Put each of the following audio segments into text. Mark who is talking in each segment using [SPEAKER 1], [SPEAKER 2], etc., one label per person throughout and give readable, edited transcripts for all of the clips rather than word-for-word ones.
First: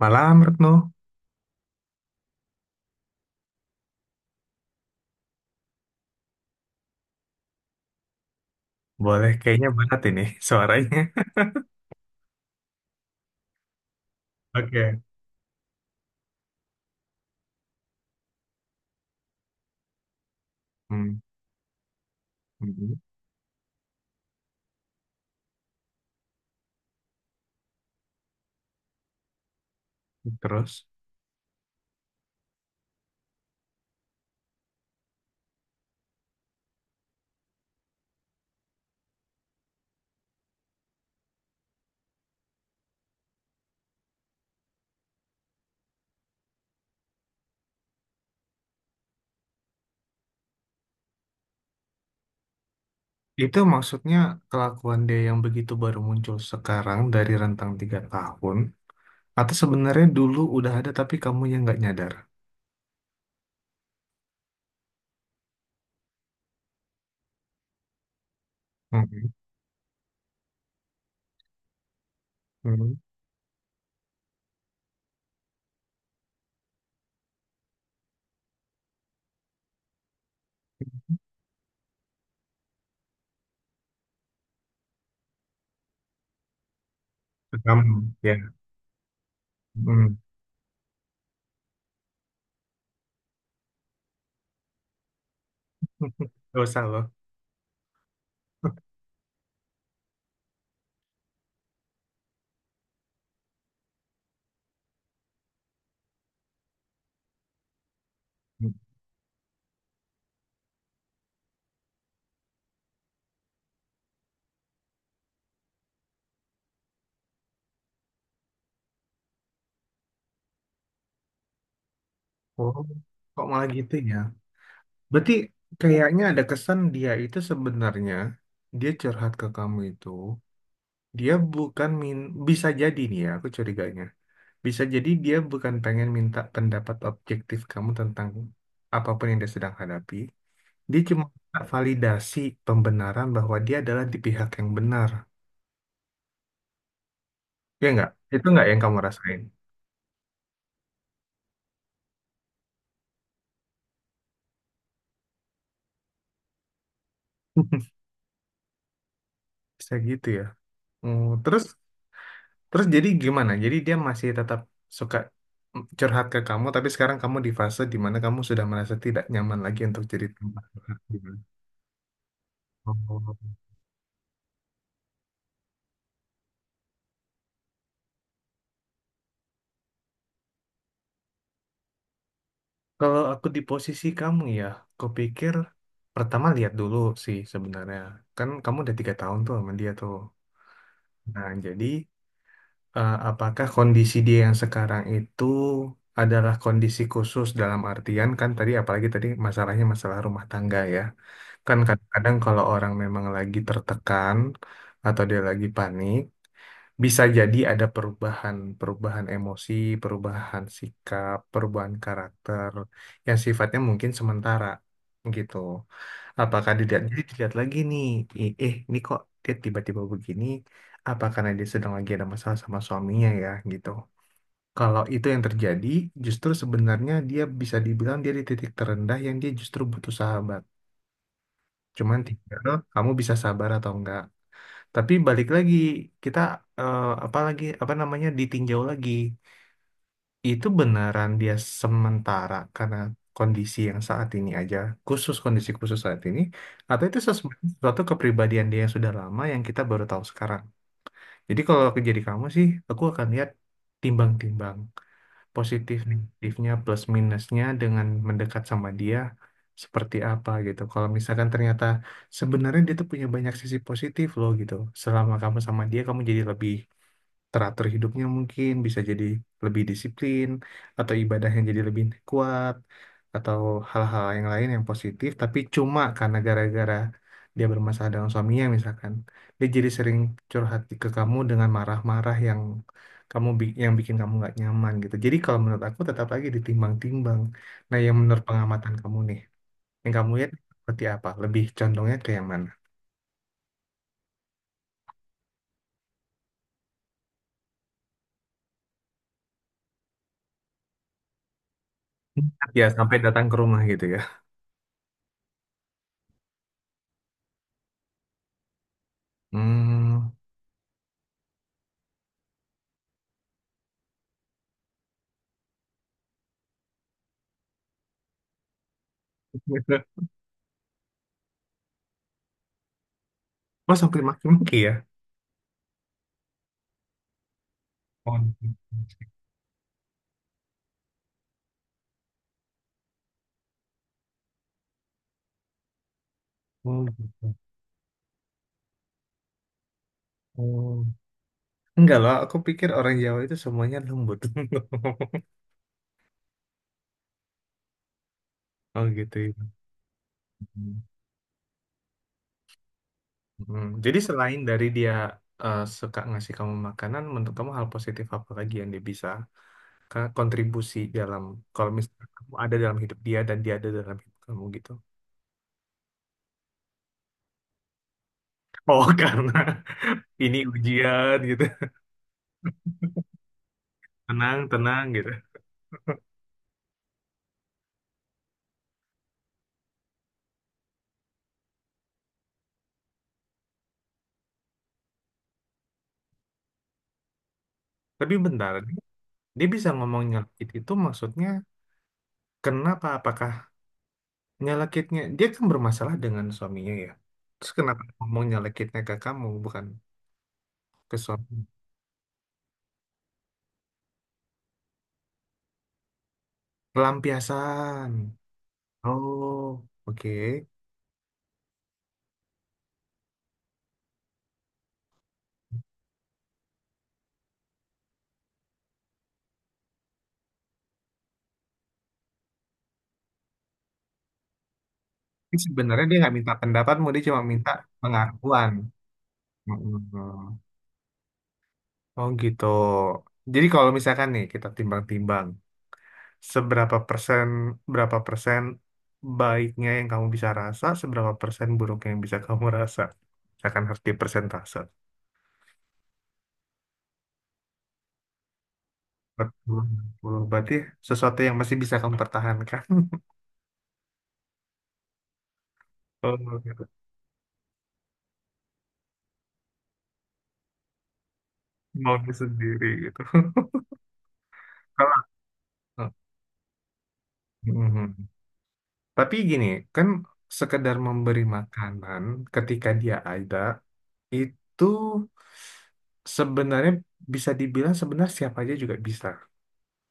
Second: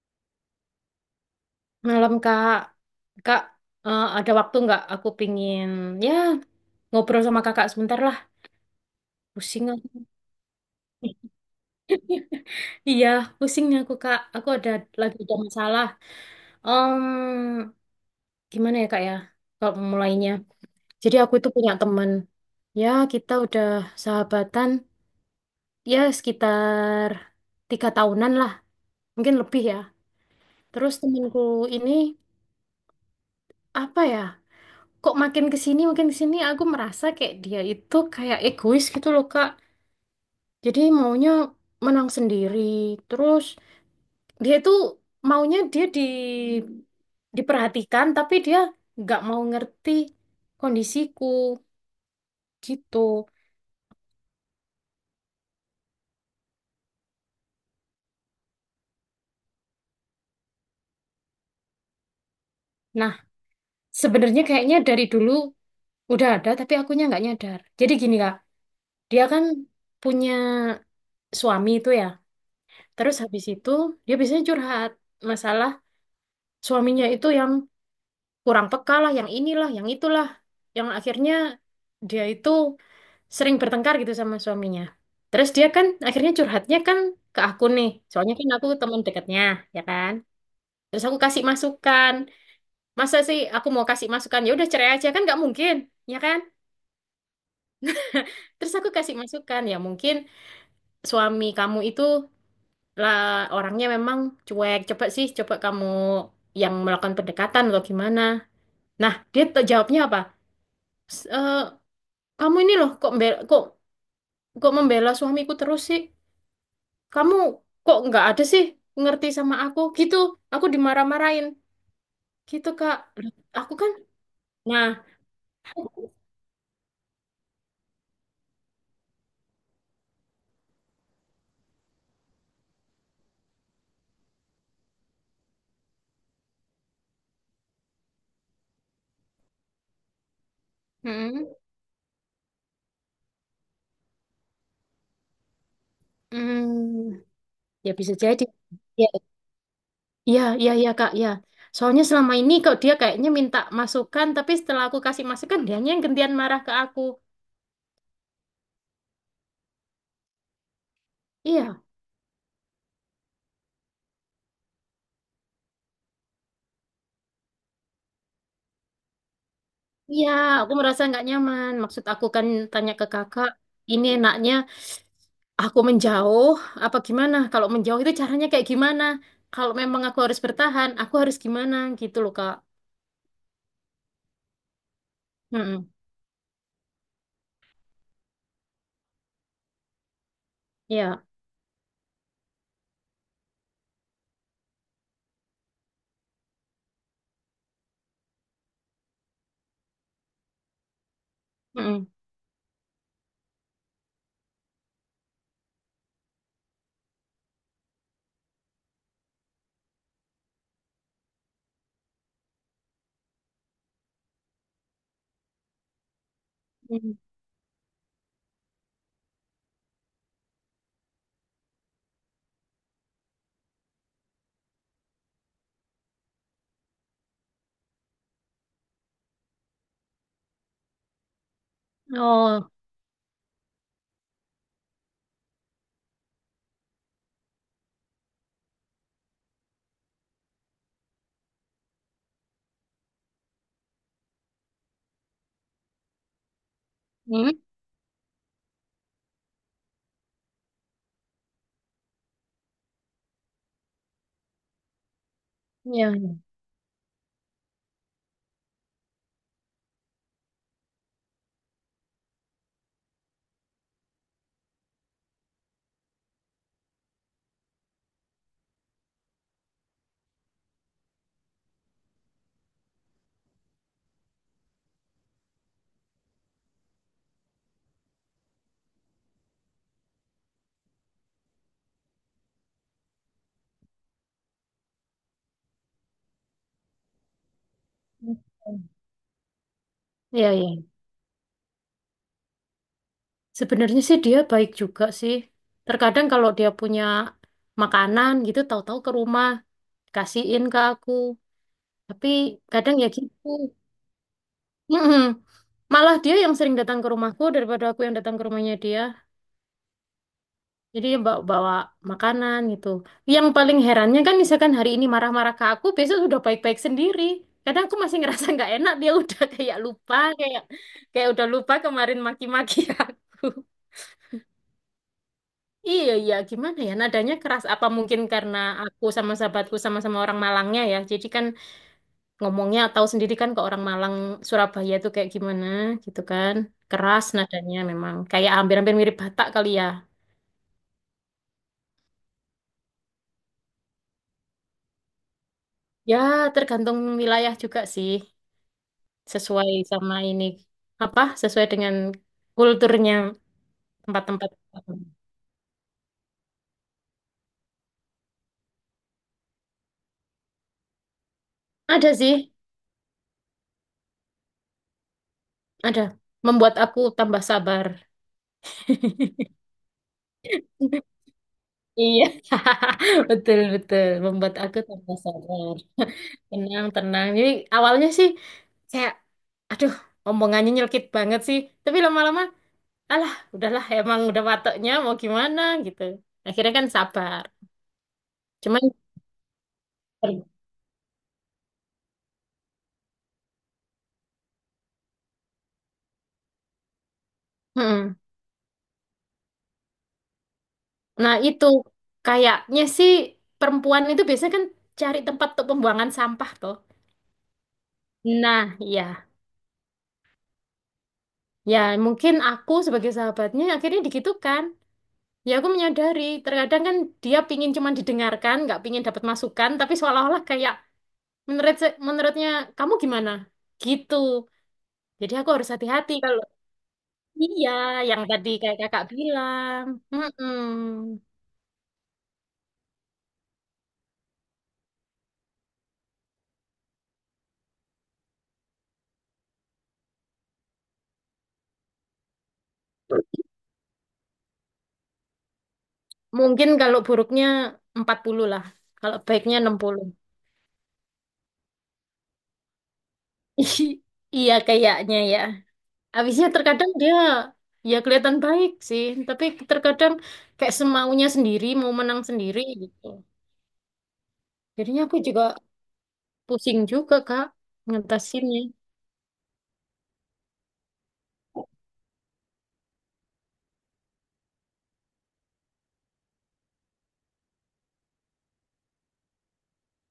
[SPEAKER 1] Malam, Retno.
[SPEAKER 2] Malam Kak, Kak ada waktu nggak? Aku pingin ya ngobrol sama Kakak sebentar lah.
[SPEAKER 1] Boleh,
[SPEAKER 2] Pusing
[SPEAKER 1] kayaknya
[SPEAKER 2] aku.
[SPEAKER 1] berat ini suaranya.
[SPEAKER 2] Iya, pusingnya aku Kak. Aku
[SPEAKER 1] Oke.
[SPEAKER 2] lagi ada masalah. Em, Gimana ya Kak ya? Kalau mulainya. Jadi
[SPEAKER 1] Hmm,
[SPEAKER 2] aku itu punya teman. Ya
[SPEAKER 1] hmm.
[SPEAKER 2] kita udah sahabatan ya sekitar tiga tahunan lah, mungkin lebih ya.
[SPEAKER 1] Terus,
[SPEAKER 2] Terus temanku ini apa ya? Kok makin kesini aku merasa kayak dia itu kayak egois gitu loh Kak. Jadi maunya menang sendiri. Terus dia itu maunya dia diperhatikan tapi dia nggak mau ngerti kondisiku gitu.
[SPEAKER 1] itu maksudnya kelakuan dia yang begitu baru muncul sekarang dari rentang 3 tahun, atau sebenarnya dulu udah ada tapi kamu yang nggak nyadar?
[SPEAKER 2] Nah, sebenarnya kayaknya dari dulu udah ada tapi akunya nggak nyadar. Jadi gini Kak, dia
[SPEAKER 1] Hmm,
[SPEAKER 2] kan punya suami itu ya.
[SPEAKER 1] hmm.
[SPEAKER 2] Terus habis itu dia biasanya curhat masalah suaminya itu yang kurang peka lah, yang inilah, yang itulah, yang akhirnya dia itu sering bertengkar gitu sama suaminya. Terus dia kan akhirnya curhatnya kan ke
[SPEAKER 1] Ke
[SPEAKER 2] aku
[SPEAKER 1] Kamu,
[SPEAKER 2] nih. Soalnya
[SPEAKER 1] ya.
[SPEAKER 2] kan aku teman dekatnya, ya kan?
[SPEAKER 1] Hmm.
[SPEAKER 2] Terus aku kasih masukan. Masa sih aku mau kasih masukan? Ya udah cerai aja kan nggak mungkin, ya kan?
[SPEAKER 1] Gak usah loh.
[SPEAKER 2] Terus aku kasih masukan, ya mungkin suami kamu itu lah orangnya memang cuek. Coba sih, coba kamu yang melakukan pendekatan atau gimana.
[SPEAKER 1] Hmm.
[SPEAKER 2] Nah, jawabnya apa? S- eh, Kamu ini loh kok mbel- kok kok membela suamiku terus sih? Kamu kok nggak ada sih ngerti sama aku gitu, aku dimarah-marahin gitu
[SPEAKER 1] Oh,
[SPEAKER 2] Kak. Loh,
[SPEAKER 1] kok malah
[SPEAKER 2] aku kan
[SPEAKER 1] gitu ya?
[SPEAKER 2] nah.
[SPEAKER 1] Berarti kayaknya ada kesan dia itu sebenarnya, dia curhat ke kamu itu, dia bukan min bisa jadi nih ya, aku curiganya. Bisa jadi dia bukan pengen minta pendapat objektif kamu tentang apapun yang dia sedang hadapi. Dia cuma
[SPEAKER 2] Mm,
[SPEAKER 1] minta validasi, pembenaran bahwa dia adalah di pihak yang benar.
[SPEAKER 2] mm,
[SPEAKER 1] Ya
[SPEAKER 2] ya
[SPEAKER 1] nggak?
[SPEAKER 2] bisa jadi.
[SPEAKER 1] Itu nggak yang kamu
[SPEAKER 2] Ya
[SPEAKER 1] rasain?
[SPEAKER 2] ya ya, ya, Kak, ya, soalnya selama ini kok dia kayaknya minta masukan tapi setelah aku kasih masukan dianya yang gantian marah ke aku.
[SPEAKER 1] Bisa gitu ya. Hmm, terus
[SPEAKER 2] Iya.
[SPEAKER 1] terus jadi gimana? Jadi dia masih tetap suka curhat ke kamu, tapi sekarang kamu di fase di mana kamu sudah merasa tidak nyaman lagi untuk jadi
[SPEAKER 2] Iya,
[SPEAKER 1] tempat
[SPEAKER 2] aku
[SPEAKER 1] curhat.
[SPEAKER 2] merasa nggak
[SPEAKER 1] Gimana?
[SPEAKER 2] nyaman. Maksud aku kan tanya ke
[SPEAKER 1] Oh.
[SPEAKER 2] kakak, ini enaknya aku menjauh, apa gimana? Kalau menjauh itu caranya kayak gimana? Kalau memang aku harus bertahan, aku harus gimana? Gitu loh, Kak.
[SPEAKER 1] Kalau aku di posisi kamu ya, kupikir
[SPEAKER 2] Mm-mm.
[SPEAKER 1] pertama lihat dulu sih sebenarnya. Kan kamu udah 3 tahun tuh sama dia tuh.
[SPEAKER 2] Iya.
[SPEAKER 1] Nah, jadi apakah kondisi dia yang sekarang itu adalah kondisi khusus dalam artian kan tadi, apalagi tadi masalahnya masalah rumah tangga ya. Kan
[SPEAKER 2] Mm-mm.
[SPEAKER 1] kadang-kadang kalau orang memang lagi tertekan atau dia lagi panik, bisa jadi ada perubahan, perubahan emosi, perubahan sikap, perubahan karakter yang sifatnya mungkin sementara gitu. Apakah dilihat,
[SPEAKER 2] Mm.
[SPEAKER 1] jadi dilihat lagi nih, ini kok dia tiba-tiba begini? Apa karena dia sedang lagi ada masalah sama suaminya ya gitu. Kalau itu yang terjadi, justru sebenarnya dia bisa dibilang dia di titik terendah yang dia justru butuh sahabat. Cuman tinggal
[SPEAKER 2] Oh.
[SPEAKER 1] kamu bisa sabar atau enggak. Tapi balik lagi kita apa lagi apa namanya ditinjau lagi itu beneran dia sementara karena kondisi yang saat ini aja, khusus kondisi khusus saat ini, atau itu
[SPEAKER 2] Mm.
[SPEAKER 1] sesuatu kepribadian dia yang sudah lama yang kita baru tahu sekarang. Jadi kalau aku jadi kamu sih aku akan lihat, timbang-timbang positif,
[SPEAKER 2] Iya.
[SPEAKER 1] negatifnya, plus minusnya dengan mendekat sama dia seperti apa gitu. Kalau misalkan ternyata sebenarnya dia tuh punya banyak sisi positif loh gitu. Selama kamu sama dia, kamu jadi lebih teratur hidupnya, mungkin bisa jadi lebih disiplin atau ibadahnya jadi lebih kuat atau hal-hal yang lain yang positif, tapi cuma karena gara-gara dia bermasalah dengan suaminya misalkan, dia jadi sering curhat ke kamu dengan marah-marah yang yang bikin kamu nggak nyaman gitu. Jadi kalau menurut aku tetap lagi ditimbang-timbang, nah yang
[SPEAKER 2] Iya.
[SPEAKER 1] menurut pengamatan kamu nih, yang kamu
[SPEAKER 2] Iya,
[SPEAKER 1] lihat
[SPEAKER 2] iya.
[SPEAKER 1] seperti apa, lebih condongnya ke yang mana.
[SPEAKER 2] Sebenarnya sih dia baik juga sih. Terkadang kalau dia punya makanan gitu, tahu-tahu ke rumah, kasihin ke aku. Tapi
[SPEAKER 1] Ya
[SPEAKER 2] kadang ya
[SPEAKER 1] sampai datang
[SPEAKER 2] gitu.
[SPEAKER 1] ke rumah gitu ya.
[SPEAKER 2] Mm-mm. Malah dia yang sering datang ke rumahku daripada aku yang datang ke rumahnya dia.
[SPEAKER 1] Hmm.
[SPEAKER 2] Jadi dia bawa makanan gitu. Yang paling herannya kan misalkan hari ini marah-marah ke aku, besok sudah baik-baik sendiri. Kadang aku masih ngerasa nggak enak, dia udah kayak lupa, kayak kayak udah lupa kemarin maki-maki aku.
[SPEAKER 1] Oh, sampai maki-maki ya.
[SPEAKER 2] Iya, iya, gimana ya? Nadanya keras apa mungkin
[SPEAKER 1] Oh,
[SPEAKER 2] karena aku
[SPEAKER 1] gitu.
[SPEAKER 2] sama sahabatku sama-sama orang Malangnya ya. Jadi kan ngomongnya tahu sendiri kan ke orang Malang Surabaya itu kayak gimana gitu kan,
[SPEAKER 1] Oh,
[SPEAKER 2] keras
[SPEAKER 1] gitu.
[SPEAKER 2] nadanya memang kayak hampir-hampir mirip Batak kali ya.
[SPEAKER 1] Oh. Enggak loh, aku pikir orang Jawa itu semuanya lembut.
[SPEAKER 2] Ya tergantung wilayah juga sih,
[SPEAKER 1] Oh gitu ya.
[SPEAKER 2] sesuai sama ini apa sesuai dengan kulturnya
[SPEAKER 1] Hmm. Jadi
[SPEAKER 2] tempat-tempat.
[SPEAKER 1] selain dari dia suka ngasih kamu makanan, menurut kamu hal positif apa lagi yang dia bisa kontribusi dalam, kalau
[SPEAKER 2] Ada
[SPEAKER 1] misalnya
[SPEAKER 2] sih,
[SPEAKER 1] kamu ada dalam hidup dia dan dia ada dalam hidup kamu gitu?
[SPEAKER 2] ada, membuat aku tambah sabar.
[SPEAKER 1] Oh karena ini ujian gitu,
[SPEAKER 2] Iya. Betul betul membuat
[SPEAKER 1] tenang
[SPEAKER 2] aku
[SPEAKER 1] tenang
[SPEAKER 2] tambah
[SPEAKER 1] gitu.
[SPEAKER 2] sabar. Tenang, tenang. Jadi awalnya sih kayak, aduh, omongannya nyelkit banget sih. Tapi lama-lama alah udahlah emang udah wataknya mau gimana gitu akhirnya kan sabar,
[SPEAKER 1] Tapi bentar,
[SPEAKER 2] cuman.
[SPEAKER 1] dia bisa ngomong nyelkit itu maksudnya kenapa? Apakah nyelekitnya, dia kan bermasalah dengan suaminya ya, terus kenapa
[SPEAKER 2] Mm-mm.
[SPEAKER 1] ngomong nyelekitnya ke kamu bukan ke
[SPEAKER 2] Nah itu
[SPEAKER 1] suami?
[SPEAKER 2] kayaknya sih perempuan itu biasanya kan cari tempat untuk pembuangan sampah tuh.
[SPEAKER 1] Pelampiasan.
[SPEAKER 2] Nah, ya,
[SPEAKER 1] Oh, oke.
[SPEAKER 2] ya mungkin aku sebagai sahabatnya akhirnya digitukan. Ya aku menyadari terkadang kan dia pingin cuman didengarkan nggak pingin dapat masukan tapi seolah-olah kayak menurut menurutnya kamu gimana gitu, jadi aku
[SPEAKER 1] Tapi
[SPEAKER 2] harus
[SPEAKER 1] sebenarnya
[SPEAKER 2] hati-hati
[SPEAKER 1] dia nggak
[SPEAKER 2] kalau.
[SPEAKER 1] minta pendapatmu, dia cuma minta
[SPEAKER 2] Iya, yang tadi
[SPEAKER 1] pengakuan.
[SPEAKER 2] kayak kakak bilang.
[SPEAKER 1] Mm-mm.
[SPEAKER 2] Mm-mm.
[SPEAKER 1] Oh gitu. Jadi kalau misalkan nih kita timbang-timbang, seberapa persen, berapa persen baiknya yang kamu bisa rasa, seberapa persen buruknya yang bisa kamu rasa, akan harus dipersentase.
[SPEAKER 2] Mungkin kalau buruknya 40 lah. Kalau baiknya enam
[SPEAKER 1] Betul,
[SPEAKER 2] puluh.
[SPEAKER 1] betul. Berarti sesuatu yang masih bisa kamu pertahankan.
[SPEAKER 2] Iya kayaknya ya. Habisnya
[SPEAKER 1] Oh, gitu.
[SPEAKER 2] terkadang dia ya kelihatan baik sih. Tapi terkadang kayak semaunya sendiri, mau menang
[SPEAKER 1] Maunya
[SPEAKER 2] sendiri
[SPEAKER 1] sendiri
[SPEAKER 2] gitu.
[SPEAKER 1] gitu.
[SPEAKER 2] Jadinya aku
[SPEAKER 1] Kalau.
[SPEAKER 2] juga pusing juga Kak
[SPEAKER 1] Mhm.
[SPEAKER 2] ngatasinnya.
[SPEAKER 1] Tapi gini, kan sekedar memberi makanan ketika dia ada itu sebenarnya bisa dibilang sebenarnya siapa aja juga bisa.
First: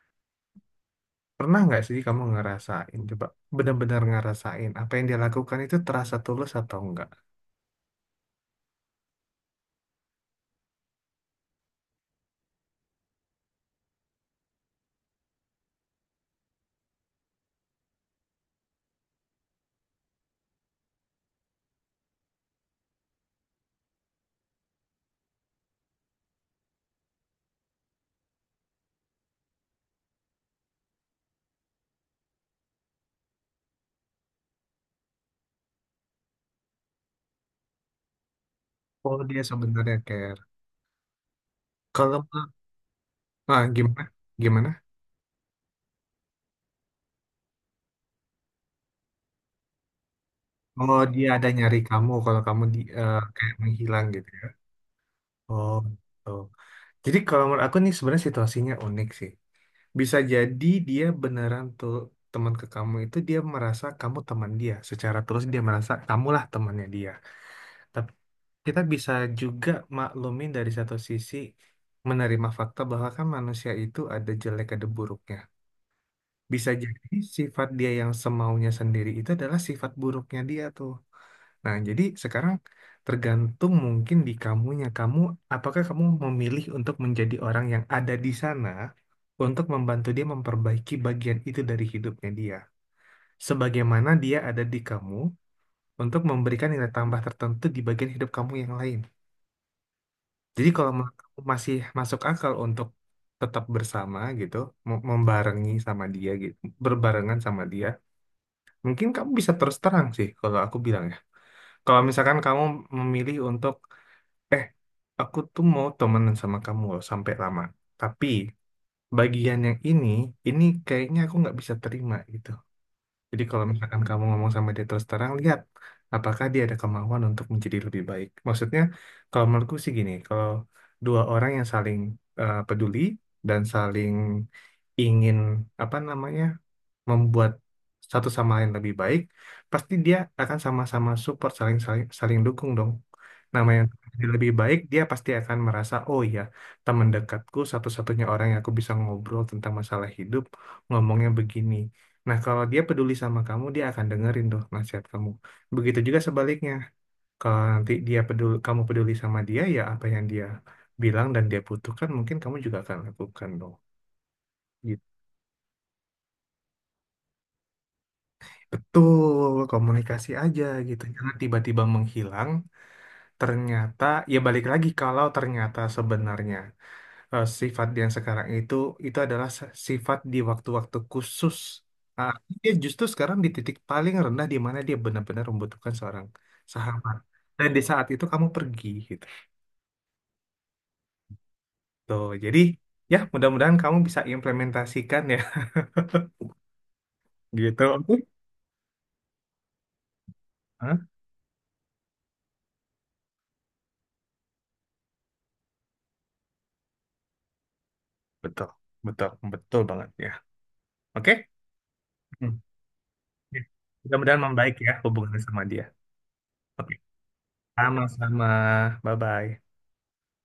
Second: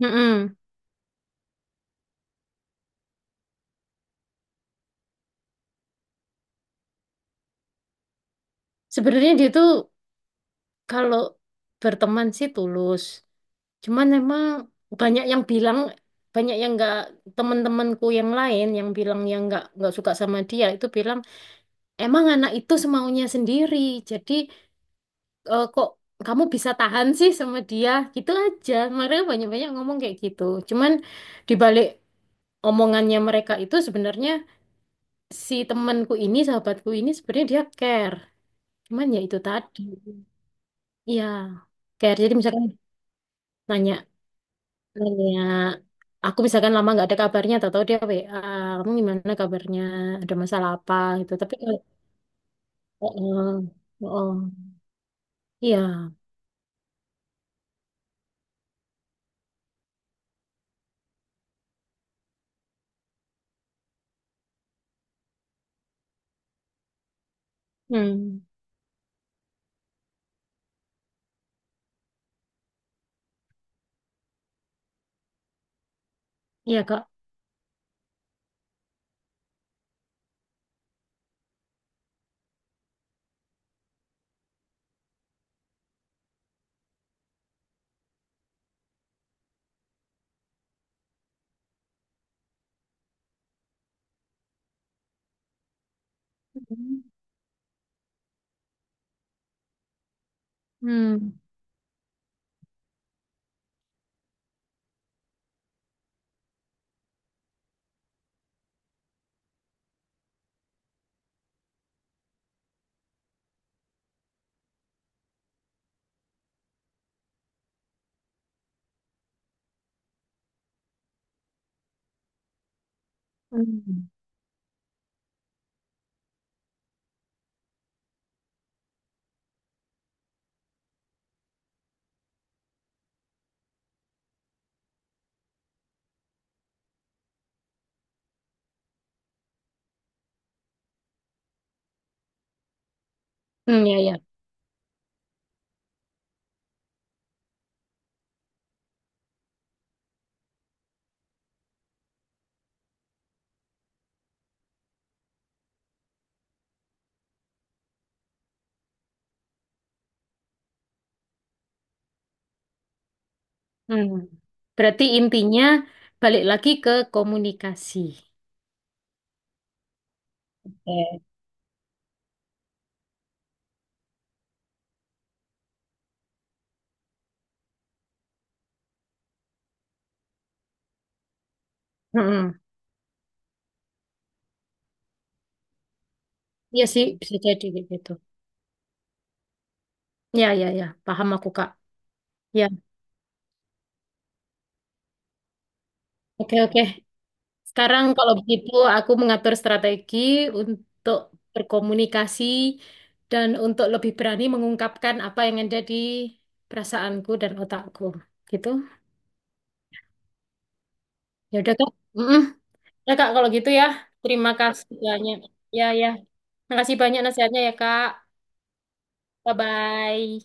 [SPEAKER 2] Mm-mm.
[SPEAKER 1] Pernah nggak sih kamu ngerasain, coba benar-benar ngerasain apa yang dia lakukan itu terasa tulus atau enggak?
[SPEAKER 2] Sebenarnya dia tuh kalau berteman sih tulus. Cuman emang banyak yang bilang, banyak yang nggak teman-temanku yang lain yang bilang yang nggak suka sama dia itu bilang emang anak itu semaunya sendiri. Jadi eh, kok kamu bisa tahan sih sama dia? Gitu aja. Mereka banyak-banyak ngomong kayak gitu. Cuman dibalik omongannya mereka itu sebenarnya sahabatku ini sebenarnya dia care. Cuman
[SPEAKER 1] Oh,
[SPEAKER 2] ya itu
[SPEAKER 1] dia
[SPEAKER 2] tadi.
[SPEAKER 1] sebenarnya care.
[SPEAKER 2] Iya, care.
[SPEAKER 1] Kalau,
[SPEAKER 2] Jadi misalkan
[SPEAKER 1] nah gimana?
[SPEAKER 2] nanya,
[SPEAKER 1] Gimana?
[SPEAKER 2] kayak aku misalkan lama nggak ada kabarnya, atau tahu dia WA, kamu gimana kabarnya, ada masalah apa
[SPEAKER 1] Oh, dia
[SPEAKER 2] gitu.
[SPEAKER 1] ada
[SPEAKER 2] Tapi kalau
[SPEAKER 1] nyari kamu kalau kamu di,
[SPEAKER 2] oh,
[SPEAKER 1] kayak
[SPEAKER 2] oh,
[SPEAKER 1] menghilang
[SPEAKER 2] oh,
[SPEAKER 1] gitu ya.
[SPEAKER 2] oh,
[SPEAKER 1] Oh,
[SPEAKER 2] iya,
[SPEAKER 1] oh. Jadi kalau menurut aku nih sebenarnya situasinya unik sih. Bisa jadi dia beneran tuh teman ke kamu itu, dia merasa kamu teman dia. Secara terus dia merasa kamulah temannya dia. Tapi
[SPEAKER 2] hmm,
[SPEAKER 1] kita bisa juga maklumin dari satu sisi, menerima fakta bahwa kan manusia itu ada jelek, ada buruknya. Bisa
[SPEAKER 2] iya
[SPEAKER 1] jadi
[SPEAKER 2] Kak.
[SPEAKER 1] sifat dia yang semaunya sendiri itu adalah sifat buruknya dia tuh. Nah, jadi sekarang tergantung mungkin di kamunya. Kamu, apakah kamu memilih untuk menjadi orang yang ada di sana untuk membantu dia memperbaiki bagian itu dari hidupnya dia. Sebagaimana dia ada di kamu untuk memberikan nilai tambah tertentu di bagian hidup kamu yang lain. Jadi kalau menurut
[SPEAKER 2] Hmm,
[SPEAKER 1] kamu masih masuk akal untuk tetap bersama gitu, membarengi sama dia gitu, berbarengan sama dia, mungkin kamu bisa terus terang sih kalau aku bilang ya. Kalau misalkan kamu memilih untuk Eh, aku tuh mau temenan sama kamu loh sampai lama. Tapi bagian yang ini kayaknya aku nggak bisa terima gitu. Jadi kalau misalkan
[SPEAKER 2] hmm,
[SPEAKER 1] kamu ngomong sama dia terus terang, lihat apakah dia ada kemauan untuk menjadi lebih baik. Maksudnya, kalau menurutku sih gini, kalau dua orang yang saling peduli dan saling ingin apa namanya membuat satu sama lain lebih baik, pasti dia akan sama-sama support, saling saling saling dukung dong. Namanya
[SPEAKER 2] hmm, ya ya.
[SPEAKER 1] dia lebih baik, dia pasti akan merasa, oh ya, teman dekatku satu-satunya orang yang aku bisa ngobrol tentang masalah hidup, ngomongnya begini. Nah, kalau dia peduli sama kamu, dia akan dengerin tuh nasihat kamu. Begitu juga sebaliknya. Kalau nanti dia peduli, kamu peduli sama dia, ya apa yang dia bilang dan dia butuhkan, mungkin kamu juga akan lakukan dong.
[SPEAKER 2] Hmm. Berarti intinya balik lagi ke komunikasi.
[SPEAKER 1] Betul, komunikasi aja gitu.
[SPEAKER 2] Eh,
[SPEAKER 1] Jangan tiba-tiba menghilang. Ternyata, ya balik lagi kalau ternyata sebenarnya sifat yang sekarang itu, itu adalah sifat di waktu-waktu khusus. Ah,
[SPEAKER 2] hmm,
[SPEAKER 1] dia justru sekarang di titik paling rendah di mana dia benar-benar membutuhkan seorang
[SPEAKER 2] iya sih
[SPEAKER 1] sahabat.
[SPEAKER 2] bisa jadi
[SPEAKER 1] Dan di
[SPEAKER 2] kayak
[SPEAKER 1] saat
[SPEAKER 2] gitu.
[SPEAKER 1] itu kamu pergi gitu.
[SPEAKER 2] Ya ya ya, paham aku Kak.
[SPEAKER 1] Tuh, jadi
[SPEAKER 2] Ya,
[SPEAKER 1] ya mudah-mudahan kamu bisa implementasikan ya
[SPEAKER 2] oke oke.
[SPEAKER 1] gitu.
[SPEAKER 2] Sekarang
[SPEAKER 1] Oke.
[SPEAKER 2] kalau begitu aku mengatur strategi
[SPEAKER 1] Hah?
[SPEAKER 2] untuk berkomunikasi dan untuk lebih berani mengungkapkan apa yang ada di perasaanku dan otakku.
[SPEAKER 1] Betul,
[SPEAKER 2] Gitu.
[SPEAKER 1] betul banget ya. Oke?
[SPEAKER 2] Ya udah Kak. Mm-mm. Ya Kak kalau
[SPEAKER 1] Ya,
[SPEAKER 2] gitu ya.
[SPEAKER 1] mudah-mudahan
[SPEAKER 2] Terima
[SPEAKER 1] membaik ya
[SPEAKER 2] kasih banyak.
[SPEAKER 1] hubungannya sama dia.
[SPEAKER 2] Ya ya. Terima
[SPEAKER 1] Oke,
[SPEAKER 2] kasih banyak nasihatnya ya Kak.
[SPEAKER 1] sama-sama.
[SPEAKER 2] Bye
[SPEAKER 1] Bye-bye.
[SPEAKER 2] bye.